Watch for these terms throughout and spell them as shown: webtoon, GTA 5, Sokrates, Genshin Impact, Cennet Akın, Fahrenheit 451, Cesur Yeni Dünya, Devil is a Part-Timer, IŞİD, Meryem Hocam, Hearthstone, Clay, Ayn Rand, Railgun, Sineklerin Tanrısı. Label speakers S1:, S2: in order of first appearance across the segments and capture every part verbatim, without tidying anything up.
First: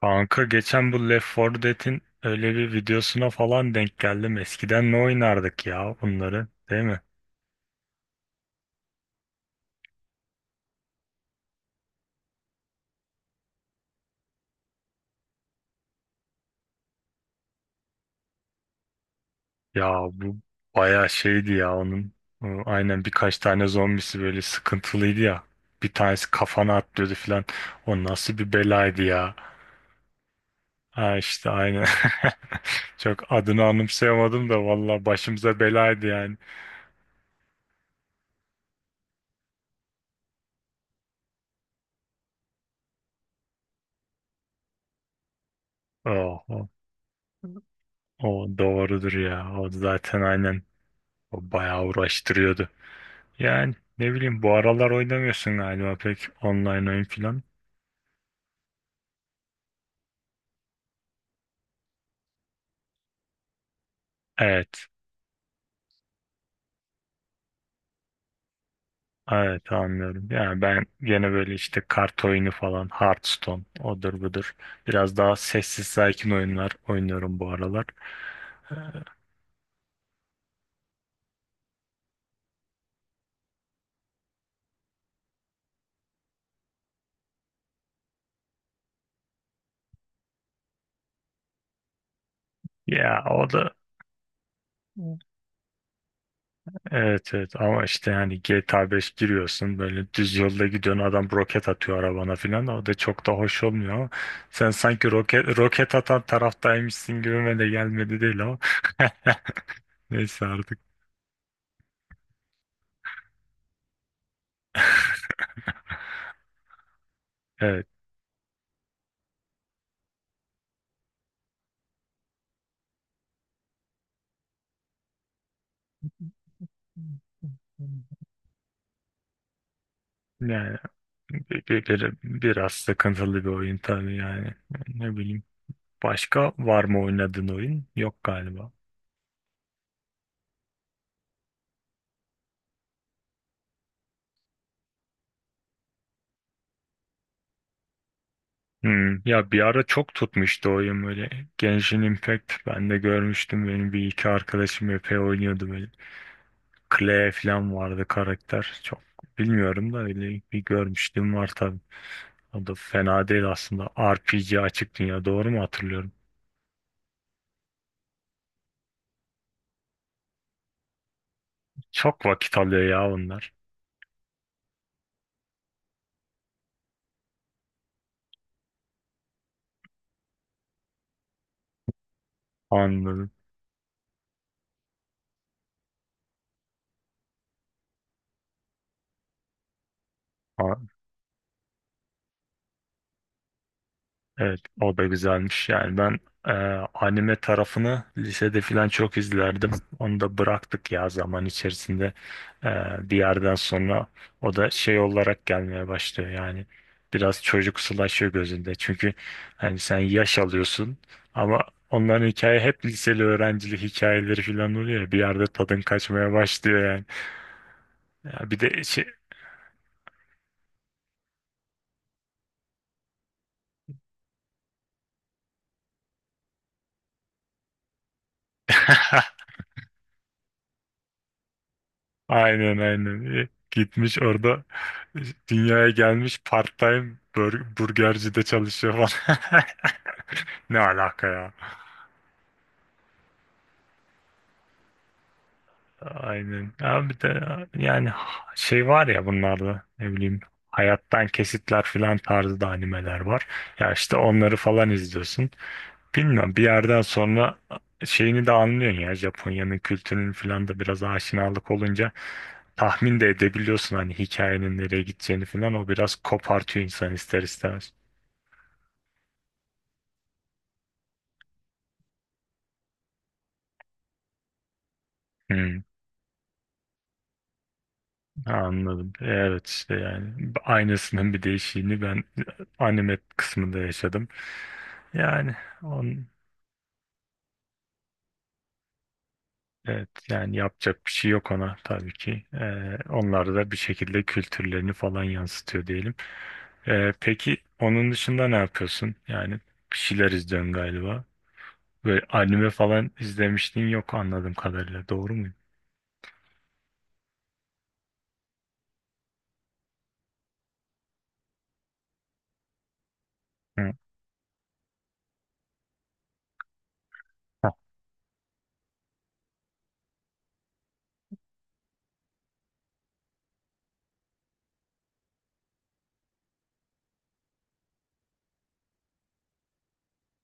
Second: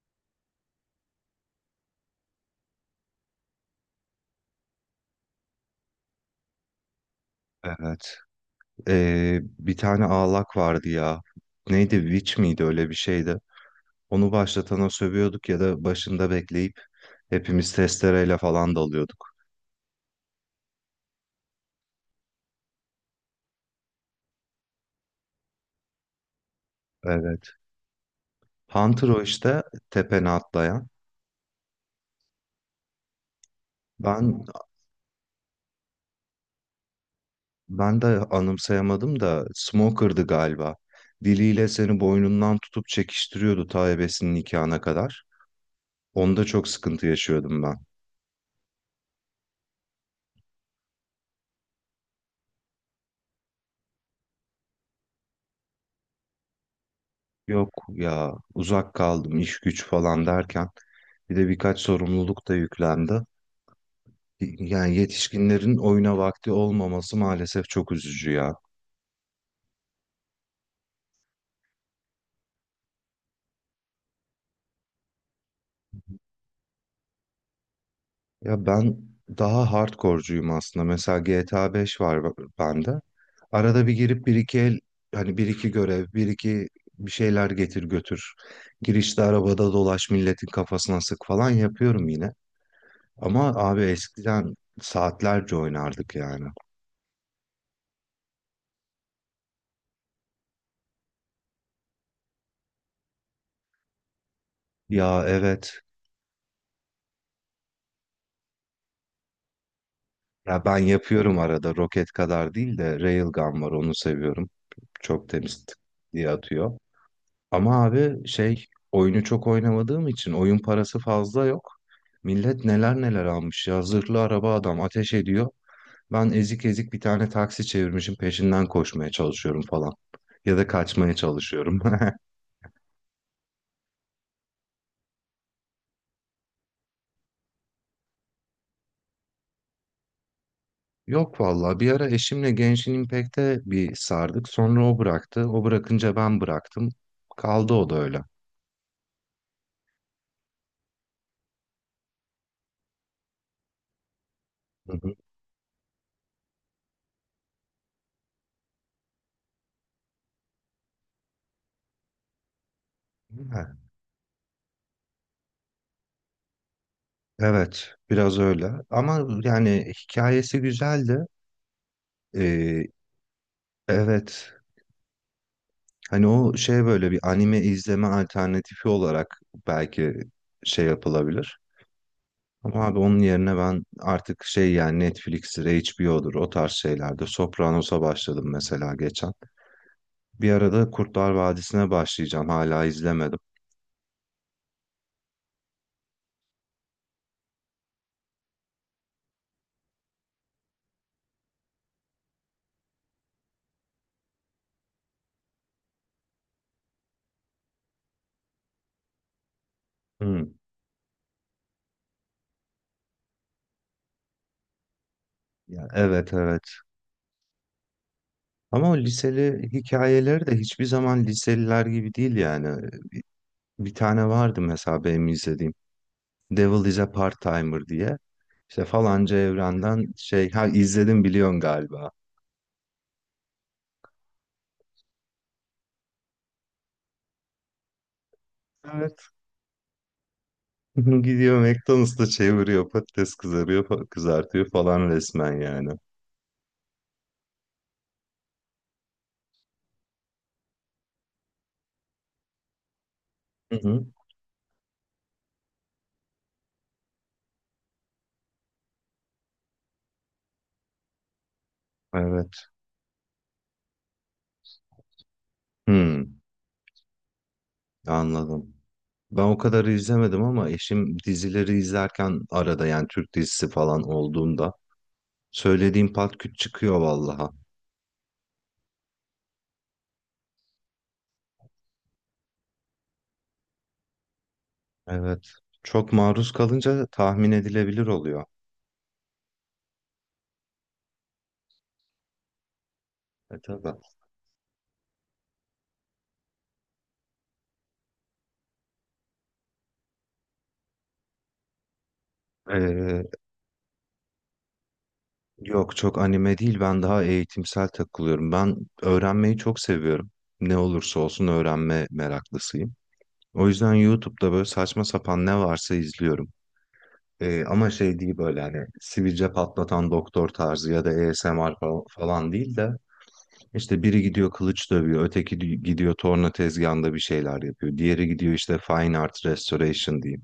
S1: Kanka geçen bu Left four Dead'in öyle bir videosuna falan denk geldim. Eskiden ne oynardık ya bunları, değil mi?
S2: Evet. Ee, bir tane ağlak vardı ya. Neydi? Witch miydi? Öyle bir şeydi. Onu başlatana sövüyorduk ya da başında bekleyip hepimiz testereyle falan dalıyorduk.
S1: Ya bu bayağı şeydi ya onun. Ee, Aynen birkaç tane zombisi böyle sıkıntılıydı ya. Bir tanesi kafana atlıyordu falan.
S2: Evet.
S1: O nasıl bir belaydı
S2: Hunter o
S1: ya.
S2: işte tepene atlayan.
S1: Ha işte aynen. Çok adını
S2: Ben
S1: anımsayamadım da valla başımıza belaydı yani.
S2: ben de anımsayamadım da Smoker'dı galiba. Diliyle seni boynundan tutup çekiştiriyordu ta ebesinin nikahına kadar.
S1: Oh,
S2: Onda
S1: o
S2: çok sıkıntı yaşıyordum ben.
S1: o doğrudur ya. O zaten aynen. O bayağı uğraştırıyordu. Yani ne bileyim bu aralar oynamıyorsun galiba pek online oyun filan.
S2: Yok ya, uzak kaldım iş güç falan derken bir de birkaç sorumluluk da yüklendi.
S1: Evet.
S2: Yani yetişkinlerin oyuna vakti olmaması maalesef çok üzücü ya.
S1: Evet anlıyorum. Yani ben gene böyle işte kart oyunu falan, Hearthstone, odur budur. Biraz daha sessiz sakin oyunlar oynuyorum bu aralar.
S2: Ya
S1: Ee,
S2: ben daha hardcore'cuyum aslında. Mesela G T A beş var b- bende. Arada bir girip bir iki el, hani bir iki görev, bir iki bir şeyler getir götür. Girişte arabada dolaş, milletin kafasına sık falan yapıyorum yine.
S1: Ya o
S2: Ama
S1: da
S2: abi eskiden saatlerce oynardık yani.
S1: evet evet ama işte hani G T A beş giriyorsun böyle düz yolda gidiyorsun adam roket atıyor arabana filan o da çok da hoş olmuyor ama sen sanki
S2: Ya,
S1: roket
S2: evet.
S1: roket atan taraftaymışsın gibime de gelmedi değil ama neyse
S2: Ya
S1: artık.
S2: ben yapıyorum arada, roket kadar değil de Railgun var, onu seviyorum. Çok temiz diye atıyor. Ama
S1: Evet.
S2: abi şey, oyunu çok oynamadığım için oyun parası fazla yok. Millet neler neler almış ya, zırhlı araba adam ateş ediyor. Ben ezik ezik bir tane taksi çevirmişim peşinden koşmaya çalışıyorum falan. Ya da
S1: Yani
S2: kaçmaya
S1: bir,
S2: çalışıyorum.
S1: bir- bir- biraz sıkıntılı bir oyun tabii yani. Ne bileyim. Başka var mı oynadığın oyun? Yok galiba.
S2: Yok valla, bir ara eşimle Genshin Impact'e bir sardık. Sonra o bıraktı. O bırakınca ben bıraktım. Kaldı o da öyle.
S1: Hmm. Ya bir ara çok tutmuştu oyun böyle. Genshin Impact ben de görmüştüm. Benim bir iki arkadaşım
S2: Hı hı.
S1: epey oynuyordu böyle. Clay falan vardı karakter. Çok bilmiyorum da öyle bir görmüştüm var tabii. O da fena değil
S2: Ha,
S1: aslında. R P G açık dünya doğru mu hatırlıyorum?
S2: evet biraz öyle. Ama yani hikayesi güzeldi.
S1: Çok vakit alıyor
S2: Ee,
S1: ya onlar.
S2: evet. Hani o şey, böyle bir anime izleme alternatifi olarak belki şey yapılabilir. Ama abi onun
S1: Anladım.
S2: yerine ben artık şey, yani Netflix'tir, H B O'dur o tarz şeylerde. Sopranos'a başladım mesela geçen. Bir arada Kurtlar Vadisi'ne başlayacağım. Hala izlemedim.
S1: Evet, o da güzelmiş. Yani ben e, anime tarafını lisede falan çok izlerdim. Onu da bıraktık ya zaman içerisinde. E, Bir yerden sonra o da şey olarak gelmeye başlıyor. Yani biraz çocuksulaşıyor gözünde. Çünkü hani sen yaş
S2: Hmm.
S1: alıyorsun ama onların hikaye hep liseli öğrencilik hikayeleri falan oluyor ya. Bir yerde tadın
S2: Ya,
S1: kaçmaya
S2: evet, evet.
S1: başlıyor yani. Ya bir de
S2: Ama o
S1: şey
S2: liseli hikayeleri de hiçbir zaman liseliler gibi değil yani. Bir tane vardı mesela benim izlediğim. Devil is a Part-Timer diye. İşte falanca evrenden şey, ha izledim biliyorsun galiba.
S1: aynen aynen. E, Gitmiş orada e, dünyaya gelmiş part-time bur- burgercide çalışıyor
S2: Evet.
S1: falan. Ne alaka ya?
S2: Gidiyor McDonald's'ta çeviriyor, patates kızarıyor, fa- kızartıyor falan resmen yani.
S1: Aynen. Abi de yani şey var ya bunlarda ne bileyim hayattan kesitler filan tarzda animeler var.
S2: Hı
S1: Ya
S2: hı.
S1: işte onları falan izliyorsun. Bilmiyorum bir yerden sonra şeyini de anlıyorsun ya Japonya'nın kültürünün falan da biraz aşinalık olunca
S2: Evet.
S1: tahmin de edebiliyorsun hani hikayenin nereye gideceğini falan o biraz
S2: Hmm,
S1: kopartıyor insan ister istemez.
S2: anladım. Ben o kadar izlemedim ama eşim dizileri izlerken arada, yani Türk dizisi falan olduğunda
S1: Hmm,
S2: söylediğim pat küt çıkıyor vallaha.
S1: anladım. Evet işte yani aynısının bir değişiğini ben anime kısmında yaşadım.
S2: Evet.
S1: Yani
S2: Çok
S1: on
S2: maruz kalınca tahmin edilebilir oluyor.
S1: evet yani yapacak bir şey yok ona tabii ki. Ee, onlar
S2: E
S1: da bir
S2: tabii.
S1: şekilde kültürlerini falan yansıtıyor diyelim. Ee, peki onun dışında ne yapıyorsun? Yani bir şeyler izliyorsun galiba. Böyle anime falan
S2: Ee,
S1: izlemiştin yok anladığım kadarıyla. Doğru muyum?
S2: Yok, çok anime değil, ben daha eğitimsel takılıyorum. Ben öğrenmeyi çok seviyorum. Ne olursa olsun öğrenme meraklısıyım. O
S1: Hı.
S2: yüzden YouTube'da böyle saçma sapan ne varsa izliyorum. Ee,
S1: Ha.
S2: ama şey değil, böyle hani sivilce patlatan doktor tarzı ya da A S M R fa- falan değil de, işte biri gidiyor kılıç dövüyor, öteki di- gidiyor torna tezgahında bir şeyler yapıyor. Diğeri gidiyor işte fine art restoration diyeyim.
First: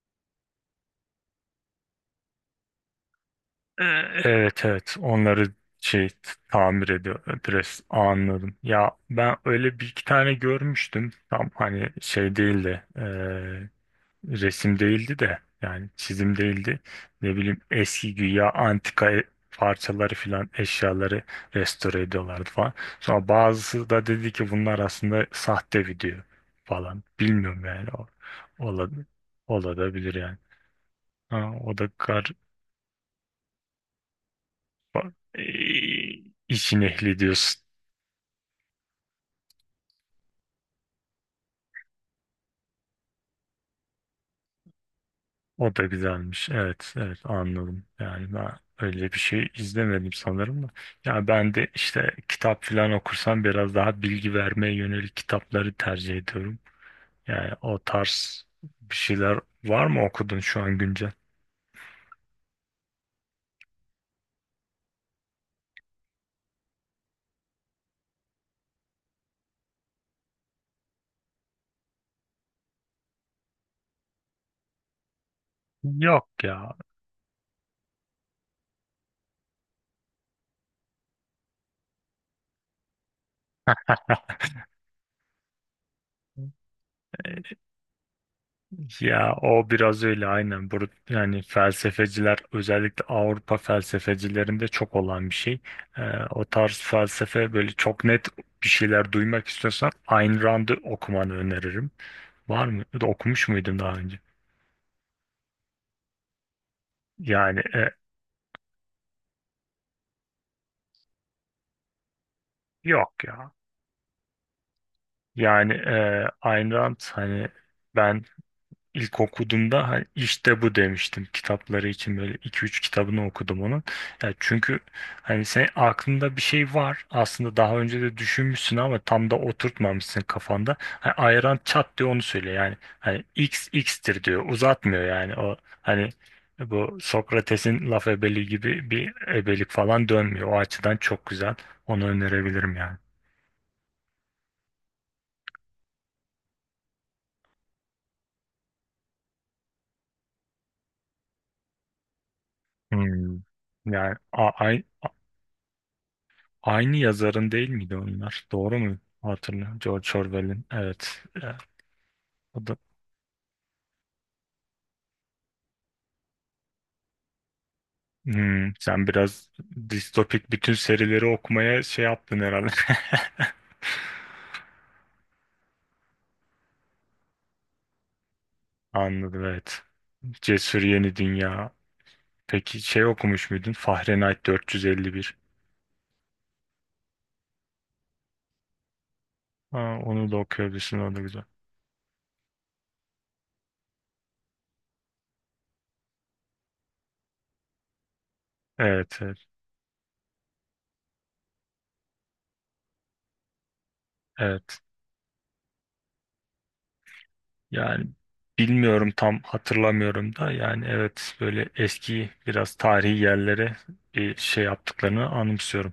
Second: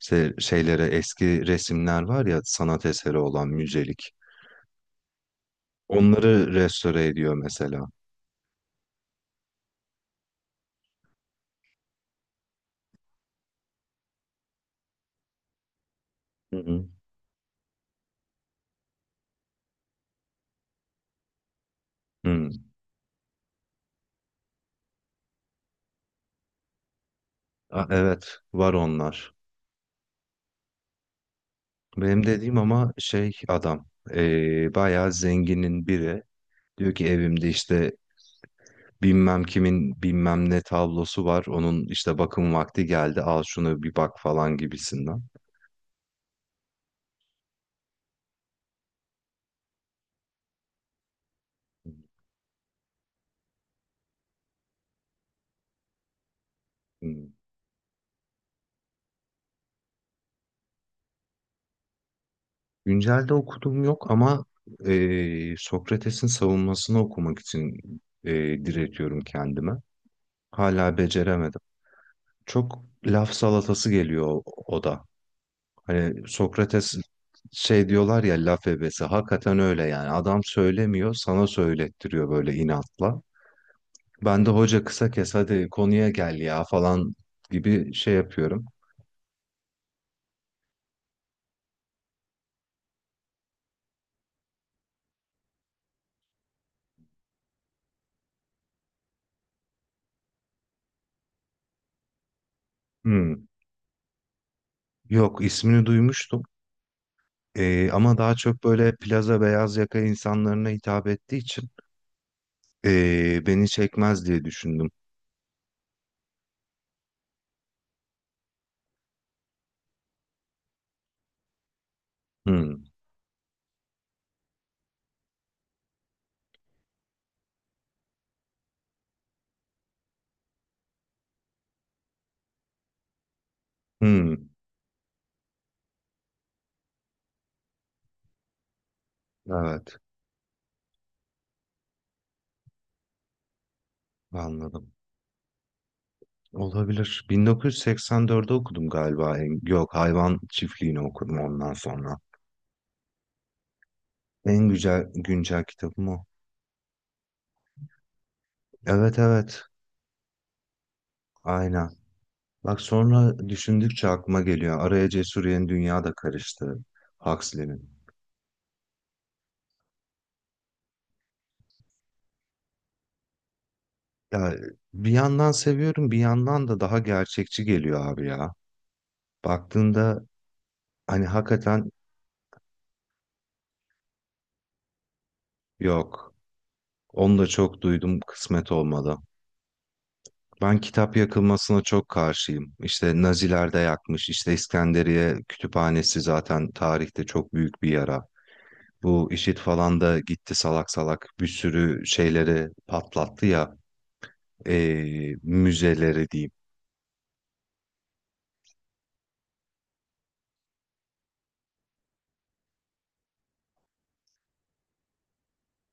S2: İşte şeylere, eski resimler var ya sanat eseri olan,
S1: Ee,
S2: müzelik.
S1: Evet evet onları şey t-
S2: Onları
S1: tamir
S2: restore
S1: ediyor
S2: ediyor
S1: adres
S2: mesela.
S1: anladım. Ya ben öyle bir iki tane görmüştüm. Tam hani şey değildi. Resim değildi de yani çizim
S2: Hı
S1: değildi.
S2: hı.
S1: Ne bileyim eski güya antika e- parçaları filan eşyaları restore ediyorlardı
S2: Hı.
S1: falan. Sonra bazısı da dedi ki bunlar aslında sahte video falan. Bilmiyorum
S2: A-
S1: yani o
S2: evet, var
S1: ola,
S2: onlar.
S1: olabilir yani. Ha, o da
S2: Benim
S1: kar
S2: dediğim ama şey, adam eee
S1: ba-
S2: bayağı zenginin
S1: e,
S2: biri.
S1: işin
S2: Diyor ki
S1: ehli
S2: evimde
S1: diyorsun.
S2: işte bilmem kimin bilmem ne tablosu var. Onun işte bakım vakti geldi. Al şunu bir bak falan gibisinden.
S1: O da güzelmiş. Evet, evet anladım. Yani ben öyle bir şey izlemedim sanırım da. Ya ben de işte kitap falan okursam biraz daha bilgi vermeye yönelik kitapları tercih ediyorum.
S2: Hmm.
S1: Yani o tarz bir şeyler var mı okudun şu an güncel?
S2: Güncelde okuduğum yok ama eee, Sokrates'in savunmasını okumak için eee, diretiyorum kendime. Hala beceremedim. Çok laf salatası geliyor o, o da. Hani
S1: Yok ya.
S2: Sokrates şey diyorlar ya, laf ebesi. Hakikaten öyle yani. Adam söylemiyor, sana söylettiriyor böyle inatla. Ben de hoca kısa kes hadi konuya gel ya falan gibi şey yapıyorum.
S1: Ya o biraz öyle aynen. Bur yani felsefeciler özellikle Avrupa felsefecilerinde çok olan bir şey. Ee, O tarz felsefe böyle çok net bir şeyler duymak istiyorsan Ayn Rand'ı okumanı öneririm. Var mı? Ya
S2: Hmm.
S1: okumuş muydun daha önce?
S2: Yok, ismini duymuştum.
S1: Yani e,
S2: Ee, ama daha çok böyle plaza beyaz yaka insanlarına hitap ettiği için
S1: yok
S2: ee,
S1: ya.
S2: beni çekmez diye düşündüm.
S1: Yani e, Ayn Rand hani ben İlk okuduğumda "Ha, işte bu" demiştim kitapları için böyle iki üç
S2: Hmm.
S1: kitabını okudum onun. Ya çünkü hani sen aklında bir şey var aslında daha önce de düşünmüşsün ama tam da oturtmamışsın kafanda. Hani ayran çat diyor onu söylüyor yani hani x x'tir diyor
S2: Hmm.
S1: uzatmıyor yani o hani bu Sokrates'in laf ebeliği gibi bir ebelik
S2: Evet.
S1: falan dönmüyor. O açıdan çok güzel onu önerebilirim yani.
S2: Anladım. Olabilir. bin dokuz yüz seksen dördüncüde okudum galiba. en- Yok, hayvan çiftliğini okudum ondan sonra.
S1: Hmm. Yani a-
S2: En
S1: ay-
S2: güzel güncel kitabım o.
S1: Aynı yazarın değil miydi onlar? Doğru mu
S2: Evet, evet.
S1: hatırlıyorum? George Orwell'in. Evet. E,
S2: Aynen.
S1: O da...
S2: Bak sonra düşündükçe aklıma geliyor. Araya Cesur Yeni Dünya da karıştı. Huxley'nin.
S1: Hmm, sen biraz distopik bütün serileri okumaya şey yaptın herhalde.
S2: Ya bir yandan seviyorum, bir yandan da daha gerçekçi geliyor abi ya.
S1: Anladım evet.
S2: Baktığında
S1: Cesur Yeni
S2: hani
S1: Dünya.
S2: hakikaten
S1: Peki şey okumuş muydun? Fahrenheit dört yüz elli bir.
S2: yok. Onu da çok duydum, kısmet olmadı.
S1: Ha, onu da
S2: Ben
S1: okuyabilirsin o
S2: kitap
S1: da güzel.
S2: yakılmasına çok karşıyım. İşte Naziler de yakmış. İşte İskenderiye kütüphanesi zaten tarihte çok büyük bir yara.
S1: Evet
S2: Bu
S1: evet.
S2: IŞİD falan da gitti salak salak bir sürü şeyleri patlattı ya,
S1: Evet.
S2: eee, müzeleri diyeyim.
S1: Yani bilmiyorum tam hatırlamıyorum da yani evet böyle eski biraz tarihi yerlere bir şey yaptıklarını anımsıyorum.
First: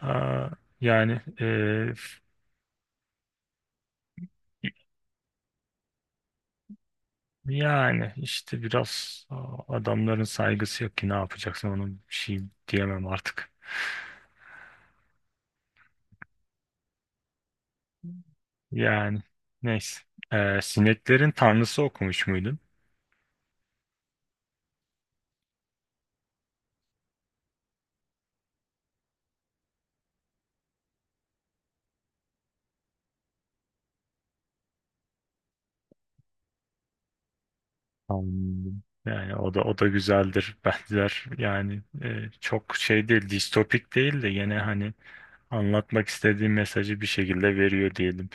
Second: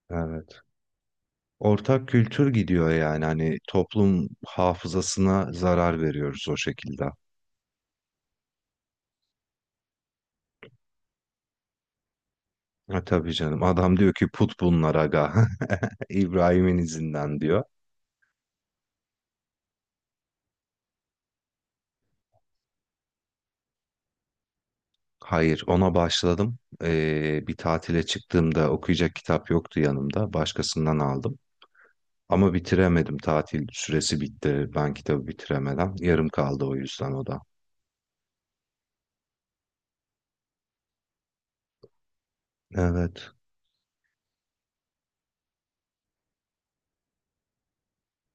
S1: Aa,
S2: Evet.
S1: yani e,
S2: Ortak kültür gidiyor yani, hani toplum hafızasına zarar veriyoruz o şekilde.
S1: yani işte biraz aa, adamların saygısı yok ki ne yapacaksın onun bir şey
S2: Ha,
S1: diyemem
S2: tabii
S1: artık.
S2: canım, adam diyor ki put bunlar aga. İbrahim'in izinden diyor.
S1: Yani neyse. Ee, Sineklerin tanrısı okumuş muydun?
S2: Hayır, ona başladım. Ee, bir tatile çıktığımda okuyacak kitap yoktu yanımda. Başkasından aldım. Ama bitiremedim. Tatil süresi bitti. Ben kitabı bitiremeden. Yarım kaldı o yüzden o da.
S1: Anladım. Yani o da o da güzeldir benzer yani e, çok şey değil
S2: Evet.
S1: distopik değil de gene hani anlatmak istediği mesajı bir şekilde veriyor diyelim.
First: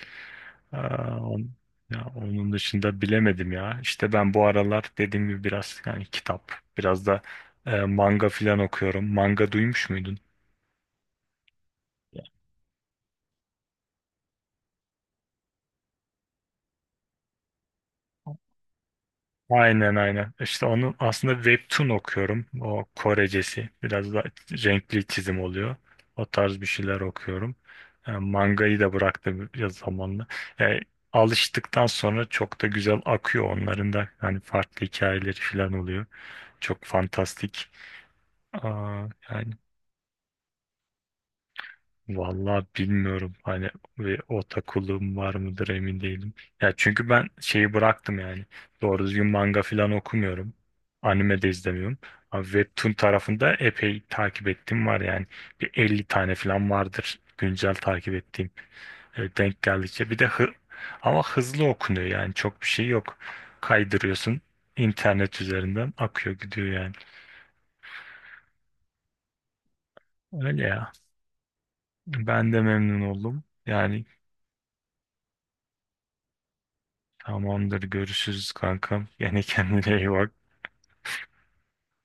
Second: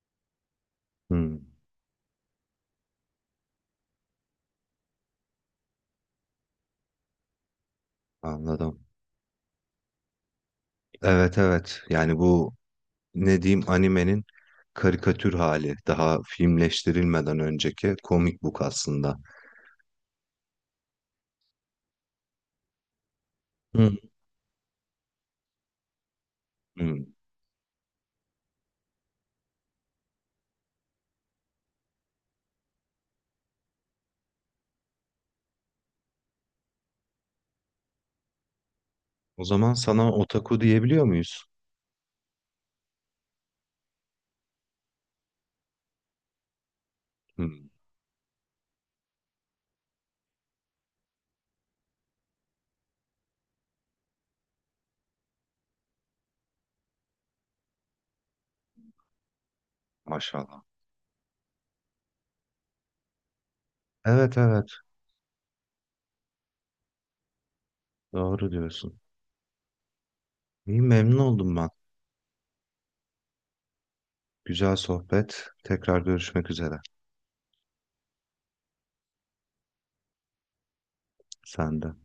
S1: Aa,
S2: Hmm,
S1: on- ya onun dışında bilemedim ya. İşte ben bu aralar dediğim gibi biraz yani kitap, biraz da e, manga filan
S2: anladım.
S1: okuyorum. Manga duymuş muydun?
S2: Evet, evet. Yani bu, ne diyeyim, animenin karikatür hali. Daha filmleştirilmeden önceki comic book aslında.
S1: Aynen aynen. İşte onu aslında webtoon okuyorum. O Korecesi.
S2: Hmm,
S1: Biraz da renkli çizim oluyor. O tarz bir şeyler
S2: hmm.
S1: okuyorum. E, mangayı da bıraktım biraz zamanla. E, Alıştıktan sonra çok da güzel akıyor onların da. Hani farklı hikayeleri falan oluyor. Çok fantastik. Aa,
S2: O
S1: yani
S2: zaman sana otaku diyebiliyor muyuz?
S1: Vallahi bilmiyorum hani ve o takılığım var mıdır emin değilim. Ya çünkü ben
S2: Hmm,
S1: şeyi bıraktım yani. Doğru düzgün manga falan okumuyorum. Anime de izlemiyorum. Ama Webtoon tarafında epey takip ettiğim var yani. Bir elli tane falan vardır güncel takip ettiğim. E, denk geldikçe. Bir de hı
S2: maşallah.
S1: ama hızlı okunuyor yani çok bir şey yok.
S2: Evet,
S1: Kaydırıyorsun
S2: evet.
S1: internet üzerinden akıyor gidiyor yani.
S2: Doğru diyorsun.
S1: Öyle
S2: İyi,
S1: ya.
S2: memnun oldum ben.
S1: Ben de memnun oldum. Yani
S2: Güzel sohbet. Tekrar görüşmek üzere.
S1: Tamamdır. Görüşürüz kankam. Yani kendine iyi bak.
S2: Sen de.